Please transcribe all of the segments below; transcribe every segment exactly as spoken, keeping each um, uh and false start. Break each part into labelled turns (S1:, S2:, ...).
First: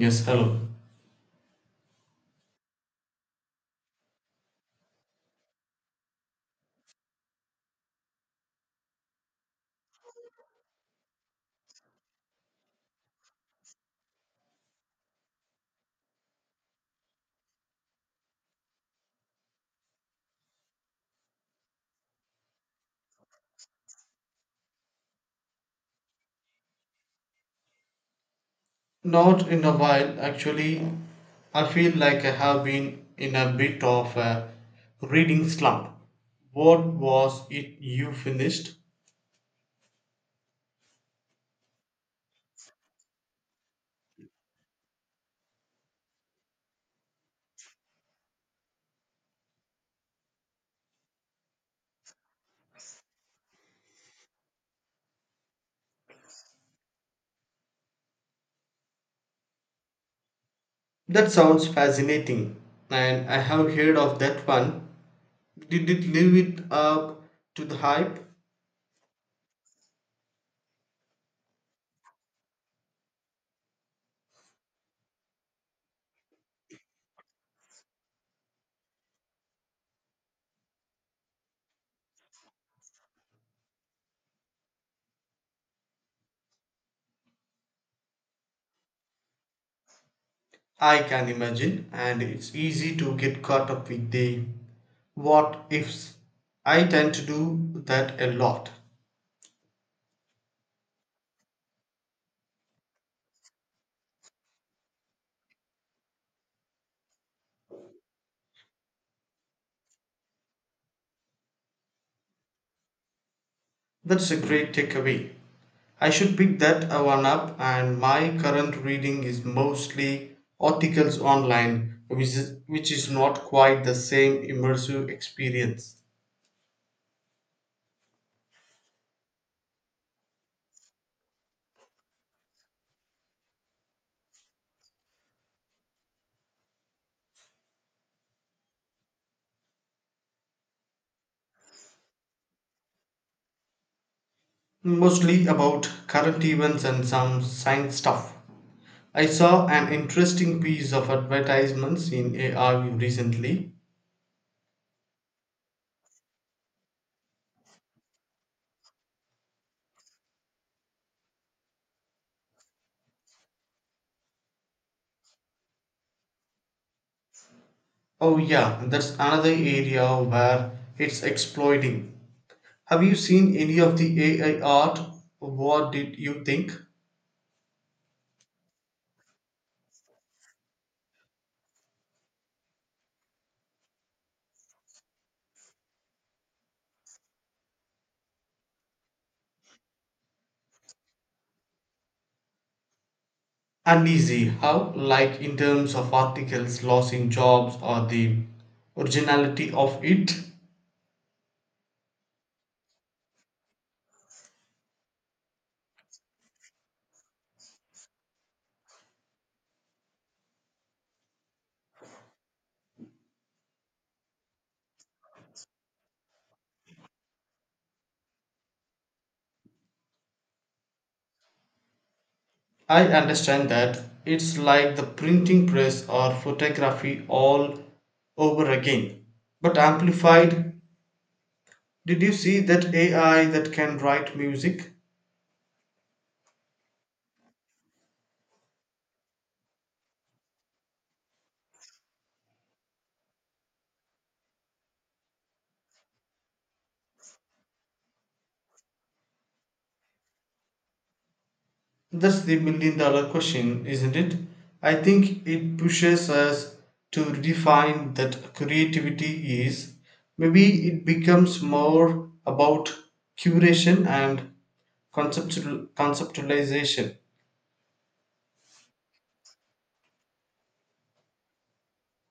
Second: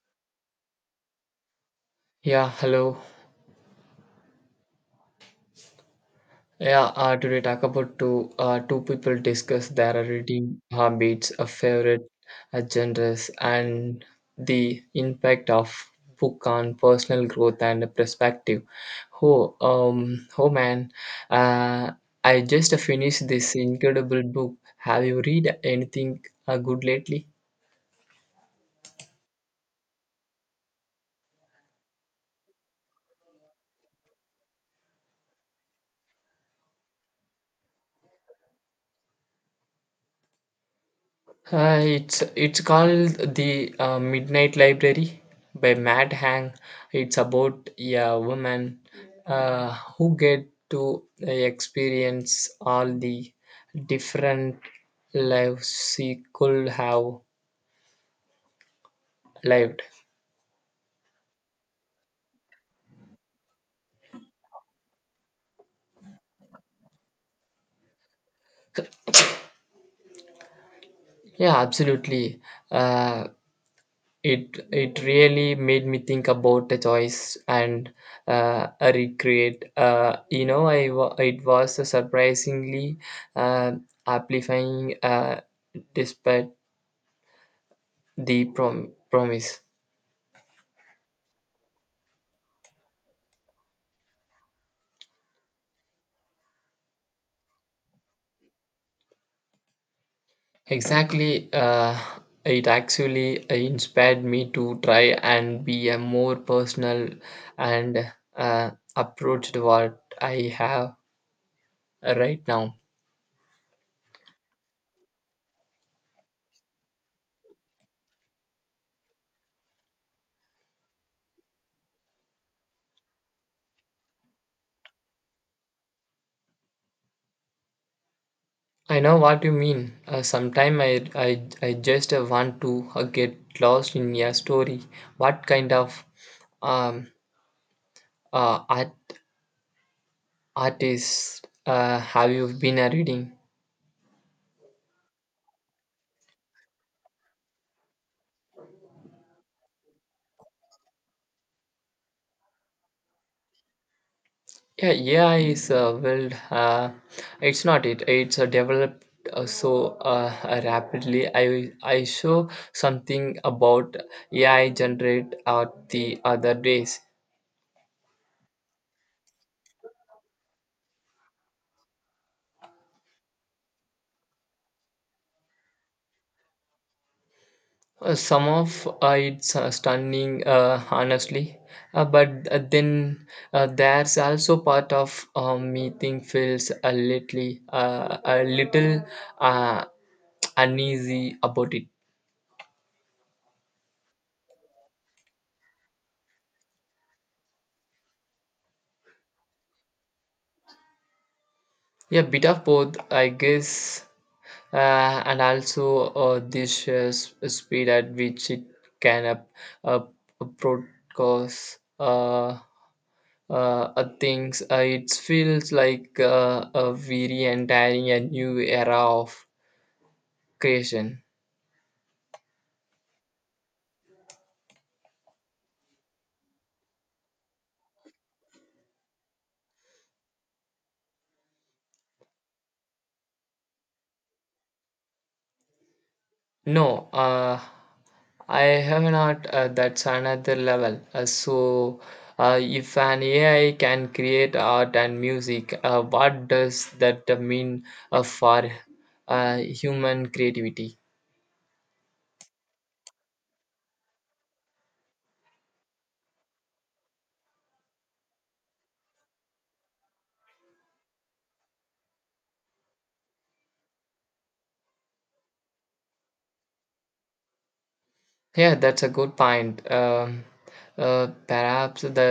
S1: Yes, hello.
S2: Yeah, hello. Yeah, uh, today talk about two uh, two people discuss their reading habits, a favorite uh, genres, and the impact of book on personal growth and perspective. Oh, um, oh man, uh, I just finished this incredible book. Have you read anything uh, good lately?
S1: Not in a while, actually. I feel like I have been in a bit of a reading slump. What was it you finished?
S2: Uh, it's it's called the uh, Midnight Library by Matt Hang. It's about a woman uh, who get to uh, experience all the different lives she could have lived.
S1: That sounds fascinating, and I have heard of that one. Did it live it up to the hype?
S2: Yeah, absolutely. Uh, It it really made me think about the choice and uh, a recreate. Uh, you know, I wa- it was a surprisingly uh, amplifying, uh, despite the prom- promise.
S1: I can imagine, and it's easy to get caught up with the what ifs. I tend to do that a lot.
S2: Exactly. Uh, it actually inspired me to try and be a more personal and uh, approach to what I have right now.
S1: That's a great takeaway. I should pick that uh, one up, and my current reading is mostly articles online, which is, which is not quite the same immersive experience.
S2: I know what you mean. Uh, Sometimes I, I, I just uh, want to uh, get lost in a story. What kind of um, uh, art, artists uh, have you been uh, reading?
S1: Mostly about current events and some science stuff. I saw an interesting piece of advertisements in A I recently.
S2: Yeah, A I is uh, well, uh, it's not it. It's uh, developed uh, so uh, uh, rapidly. I I saw something about A I generate art the other days.
S1: Oh, yeah, that's another area where it's exploiting. Have you seen any of the A I art? What did you think?
S2: Uh, some of uh, it's uh, stunning, uh, honestly. Uh, but uh, then uh, there's also part of uh, me think feels a little, uh, a little uh, uneasy about it.
S1: Uneasy how, like, in terms of articles loss in jobs or the originality of it?
S2: Yeah, bit of both, I guess, uh, and also uh, this uh, s- speed at which it can up, up, broadcast uh, uh, uh, things. Uh, it feels like uh, a very entire a new era of creation.
S1: I understand that it's like the printing press or photography all over again, but amplified. Did you see that ai that can write music?
S2: No, uh, I have not. Uh, that's another level. Uh, so, uh, if an A I can create art and music, uh, what does that mean uh, for uh, human creativity?
S1: That's the million dollar question, isn't it? I think it pushes us to redefine that creativity is. Maybe it becomes more about curation and conceptual, conceptualization.
S2: Yeah, that's a good point. Um, uh, perhaps the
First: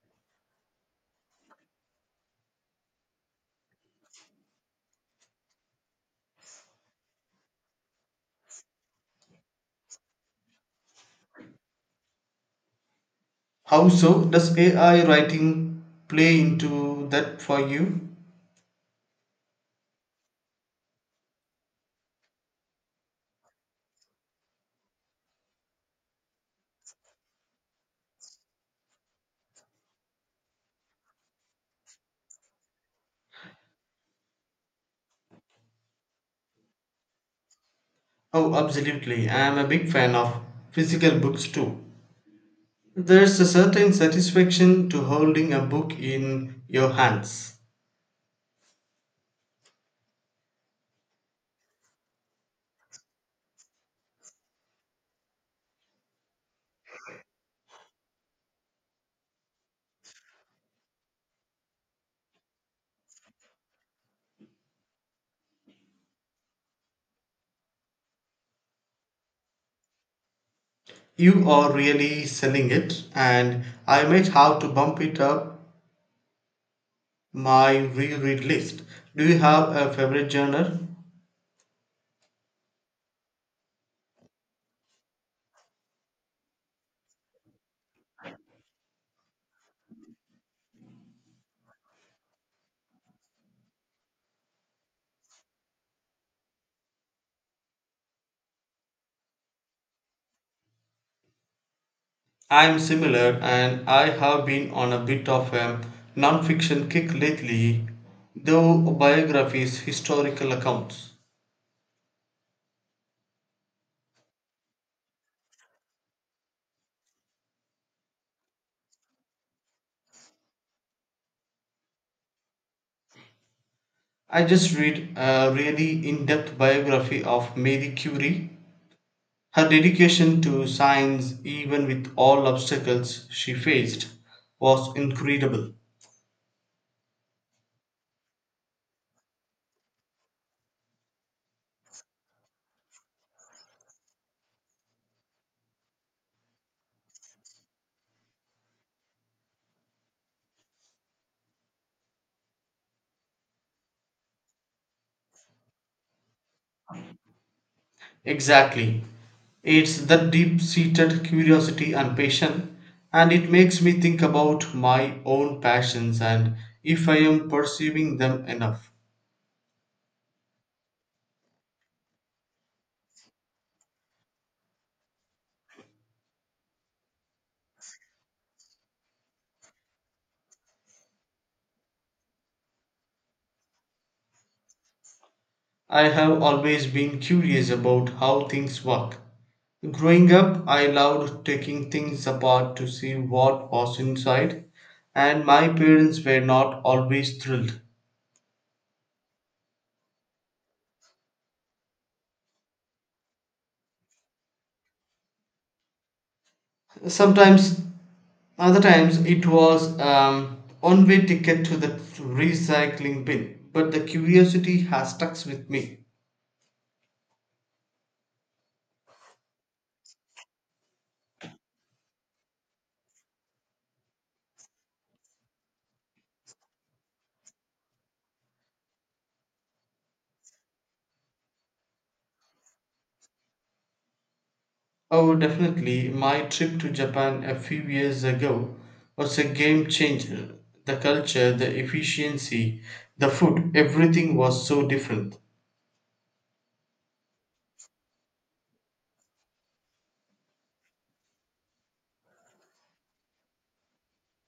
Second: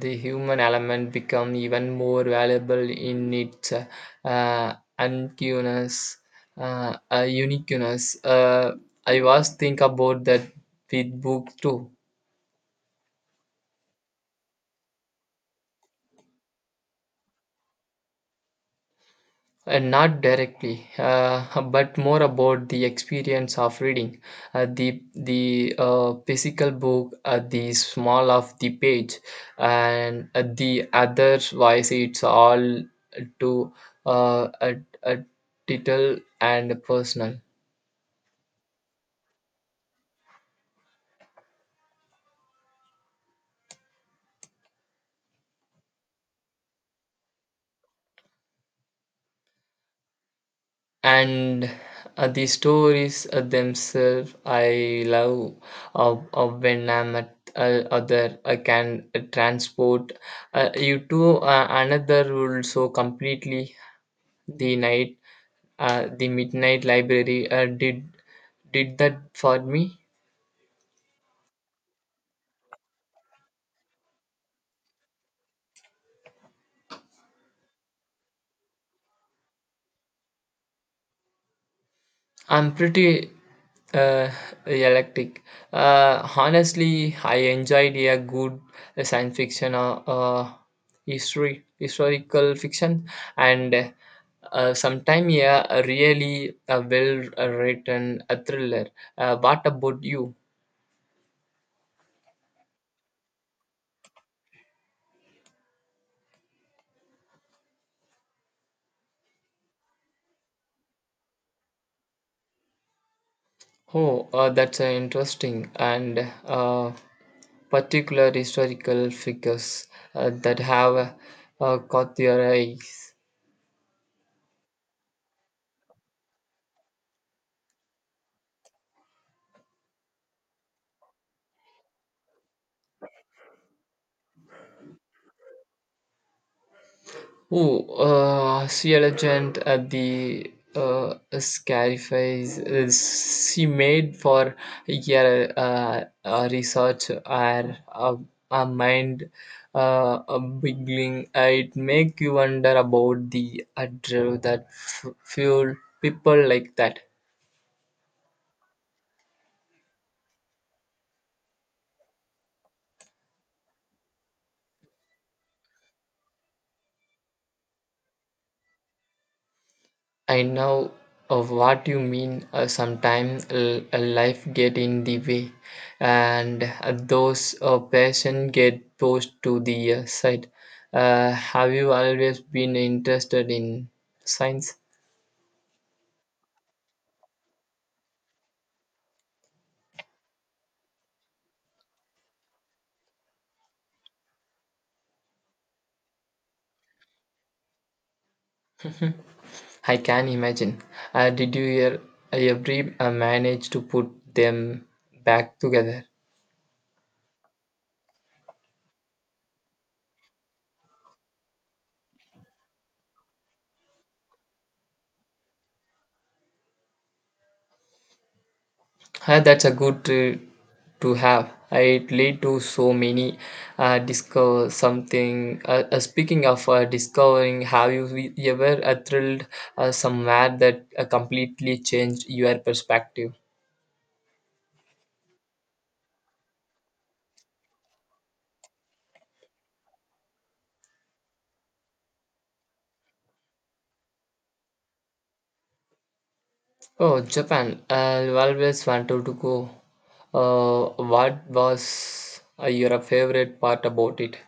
S2: the human element become even more valuable in its uh, uh, uniqueness. Uh, uh, uniqueness. Uh, I was think about that with books too.
S1: How so? Does A I writing play into that for you?
S2: Uh, not directly, uh, but more about the experience of reading uh, the the uh, physical book, uh, the small of the page, and uh, the otherwise it's all to uh, a, a title and personal.
S1: Oh, absolutely. I am a big fan of physical books too. There's a certain satisfaction to holding a book in your hands.
S2: And uh, the stories uh, themselves I love uh, uh, when I'm at uh, other I can uh, transport uh, you to uh, another world so completely. The night uh, the midnight library uh, did did that for me.
S1: You are really selling it, and I might have to bump it up my reread list. Do you have a favorite genre?
S2: I'm pretty uh, electric. Uh, honestly, I enjoyed a good science fiction or uh, history, historical fiction, and uh, sometime yeah, a really a well-written a thriller. Uh, what about you?
S1: I'm similar, and I have been on a bit of a non-fiction kick lately, though biographies, historical accounts.
S2: Oh, uh, that's uh, interesting and uh, particular historical figures uh, that have uh, caught your eyes.
S1: I just read a really in-depth biography of Marie Curie. Her dedication to science, even with all obstacles she faced, was incredible.
S2: Oh, uh, she a legend at the uh, Scarifies. Uh, She made for a year uh, a research or a, a mind uh, a beginning. It make you wonder about the adrenaline that f- fuel people like that.
S1: Exactly. It's that deep seated curiosity and passion, and it makes me think about my own passions and if I am pursuing them enough.
S2: I know of what you mean. Uh, sometimes uh, uh, life get in the way, and uh, those uh, passion get pushed to the uh, side. Uh, have you always been interested in science?
S1: I have always been curious about how things work. Growing up, I loved taking things apart to see what was inside, and my parents were not always thrilled.
S2: I can imagine. Uh, did you ever, ever uh, manage to put them back together?
S1: Sometimes. Other times it was um, one-way ticket to the recycling bin, but the curiosity has stuck with me.
S2: Uh, that's a good uh, to have. It lead to so many uh, discover something. Uh, uh, speaking of uh, discovering, have you we- ever uh, thrilled uh, somewhere that uh, completely changed your perspective?
S1: Oh, definitely, my trip to Japan a few years ago was a game changer. The culture, the efficiency, the food, everything was so different.
S2: Oh, Japan! I always wanted to go. Uh, what was uh, your favorite part about it?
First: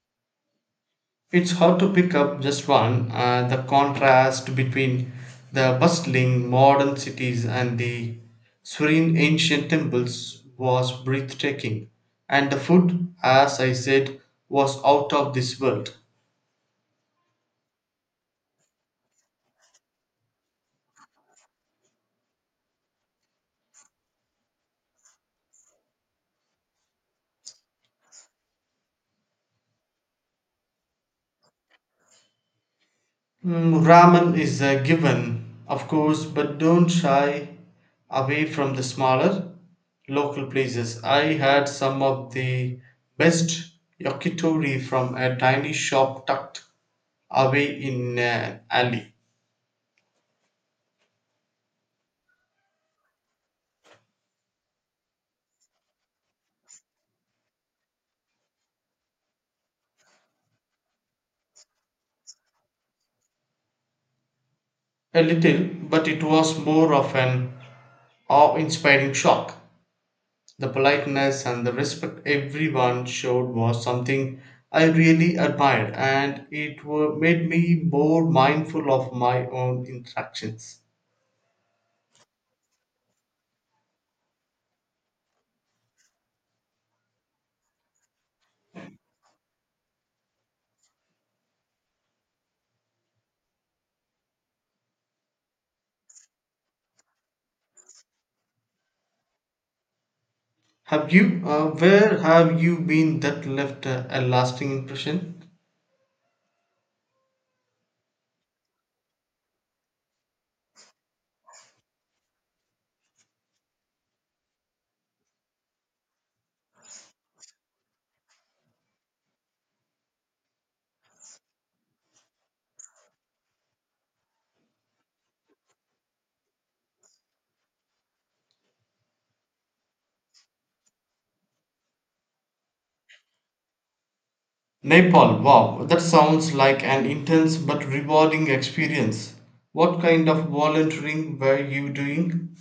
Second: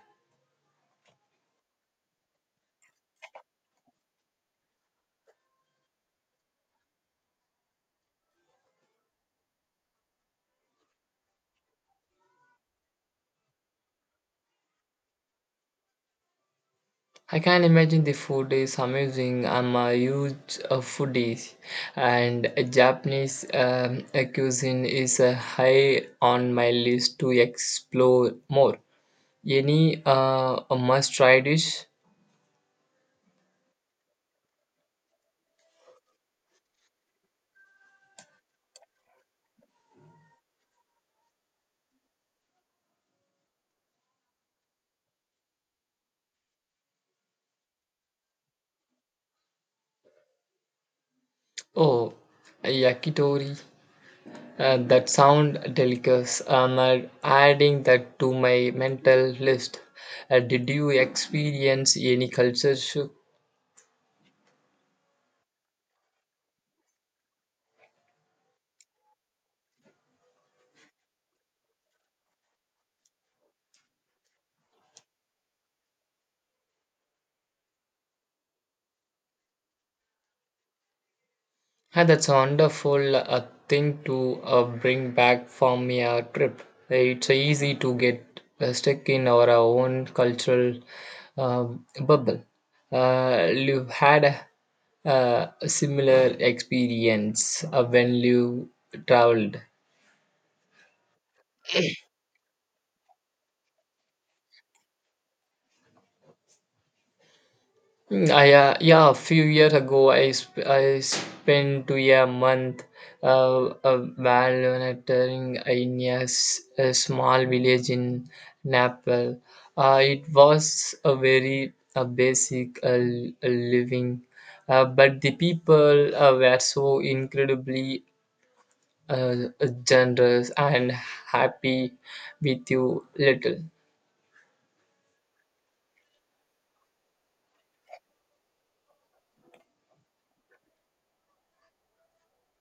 S1: It's hard to pick up just one. Uh, the contrast between the bustling modern cities and the serene ancient temples was breathtaking, and the food, as I said, was out of this world.
S2: I can imagine the food is amazing. I'm a huge uh, foodie, and Japanese um, cuisine is uh, high on my list to explore more. Any uh, must-try dish?
S1: Mm, ramen is a given, of course, but don't shy away from the smaller local places. I had some of the best yakitori from a tiny shop tucked away in an alley.
S2: Oh, yakitori. Uh, that sound delicious. I'm uh, adding that to my mental list. Uh, did you experience any culture shock?
S1: A little, but it was more of an awe inspiring shock. The politeness and the respect everyone showed was something I really admired, and it were, made me more mindful of my own interactions.
S2: Yeah, that's a wonderful uh, thing to uh, bring back from your trip. It's uh, easy to get uh, stuck in our own cultural um, bubble. Uh, you've had a, uh, a similar experience uh, when you traveled.
S1: Have you? Uh, where have you been that left a, a lasting impression?
S2: Mm, I uh, yeah, a few years ago, I sp- I spent to a month uh, uh, volunteering in a, s- a small village in Nepal. Uh, it was a very uh, basic uh, l- uh, living, uh, but the people uh, were so incredibly uh, generous and happy with you little.
S1: Nepal, wow, that sounds like an intense but rewarding experience. What kind of volunteering were you doing?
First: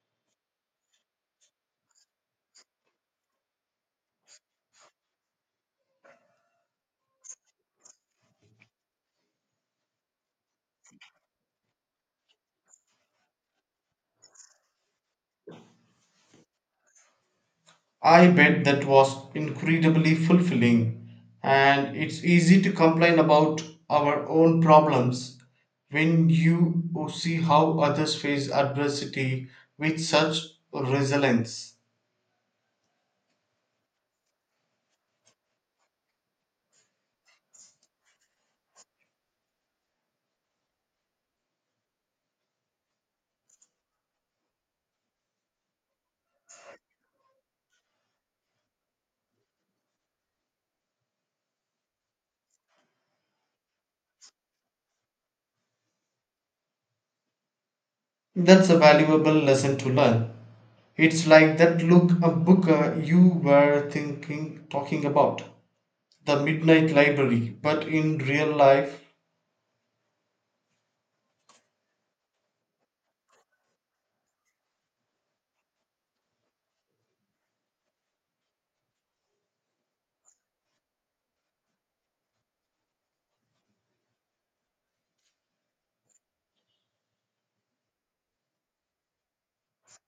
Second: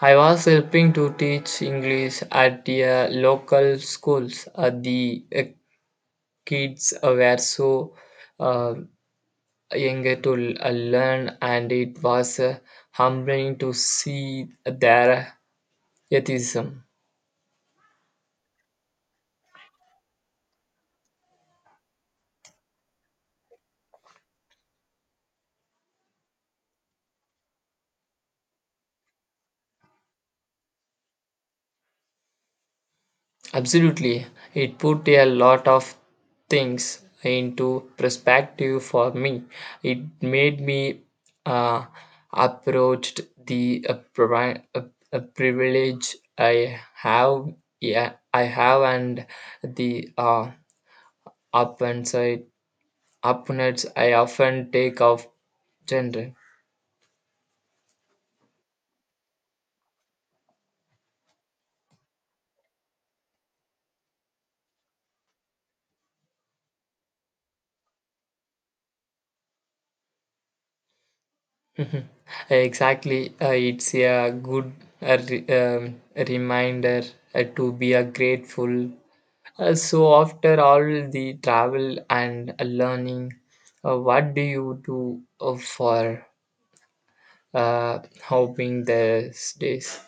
S2: I was helping to teach English at the uh, local schools. Uh, the uh, kids uh, were so uh, eager to l- uh, learn, and it was uh, humbling to see their atheism.
S1: I bet that was incredibly fulfilling, and it's easy to complain about our own problems when you see how others face adversity with such resilience.
S2: Absolutely. It put a lot of things into perspective for me. It made me uh, approached the uh, privi- uh, uh, privilege I have, yeah, I have, and the uh, opponents opponents I often take of gender.
S1: That's a valuable lesson to learn. It's like that look a book uh, you were thinking talking about, The Midnight Library, but in real life.
S2: Exactly, uh, it's a good uh, re- um, reminder uh, to be a grateful. Uh, so after all the travel and learning, uh, what do you do uh, for uh, hoping these days?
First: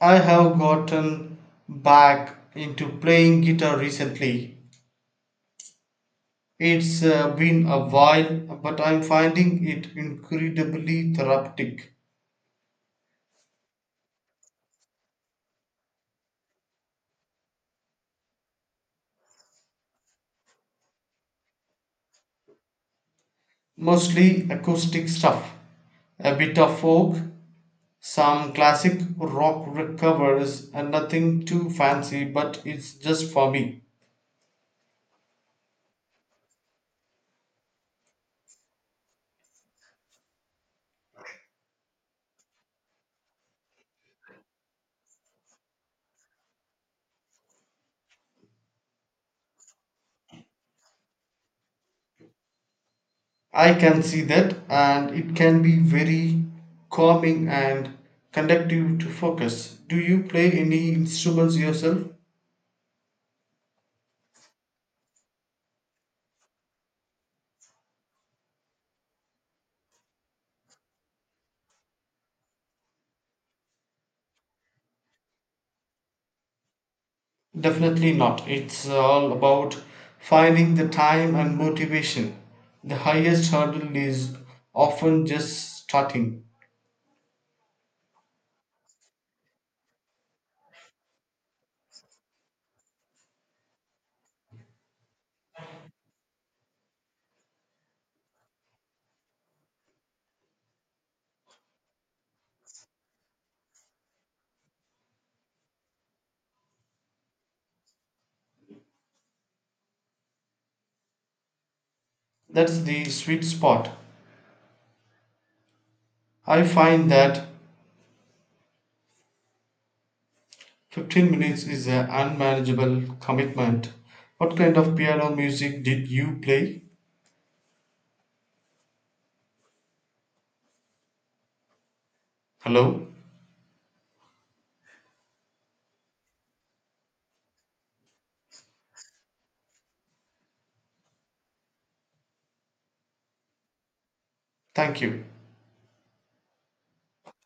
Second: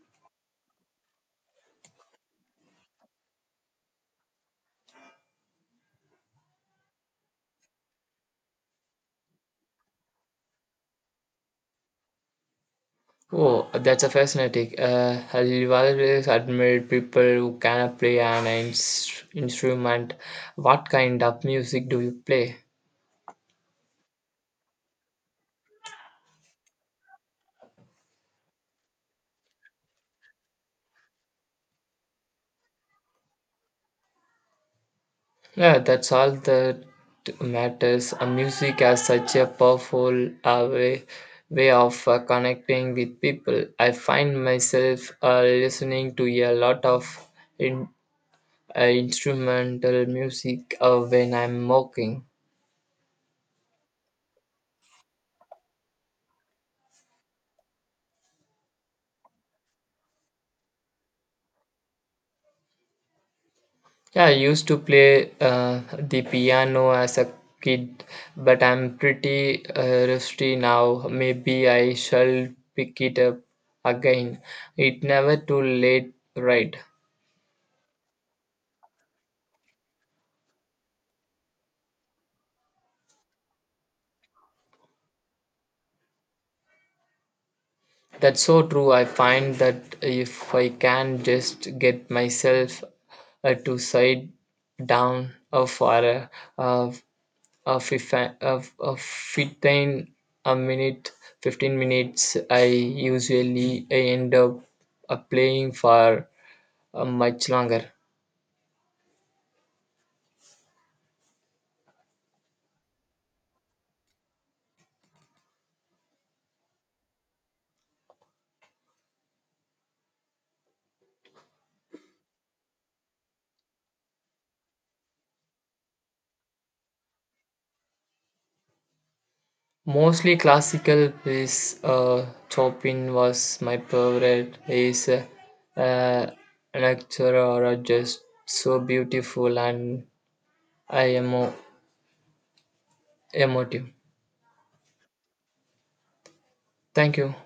S1: I have gotten back into playing guitar recently. It's uh, been a while, but I'm finding it incredibly therapeutic.
S2: Oh, that's a fascinating. Uh, I've always admired people who can play an ins- instrument. What kind of music do you play?
S1: Mostly acoustic stuff, a bit of folk, some classic rock covers, and nothing too fancy, but it's just for me.
S2: Yeah, that's all that matters. Uh, music has such a powerful uh, way, way of uh, connecting with people. I find myself uh, listening to a lot of in, uh, instrumental music uh, when I'm walking.
S1: I can see that, and it can be very calming and conductive to focus. Do you play any instruments yourself?
S2: Yeah, I used to play uh, the piano as a kid, but I'm pretty uh, rusty now. Maybe I shall pick it up again. It's never too late, right?
S1: Definitely not. It's all about finding the time and motivation. The highest hurdle is often just starting.
S2: That's so true. I find that if I can just get myself uh, to sit down uh, for a, a, a, fif- a, a fifteen a minute fifteen minutes I usually end up uh, playing for uh, much longer.
S1: That's the sweet spot. I find that fifteen minutes is an unmanageable commitment. What kind of piano music did you play?
S2: Mostly classical piece, uh,
S1: Hello?
S2: Chopin was my favorite is uh, uh, lecture or just so beautiful and I am mo- emotive.
S1: Thank you.
S2: Thank you.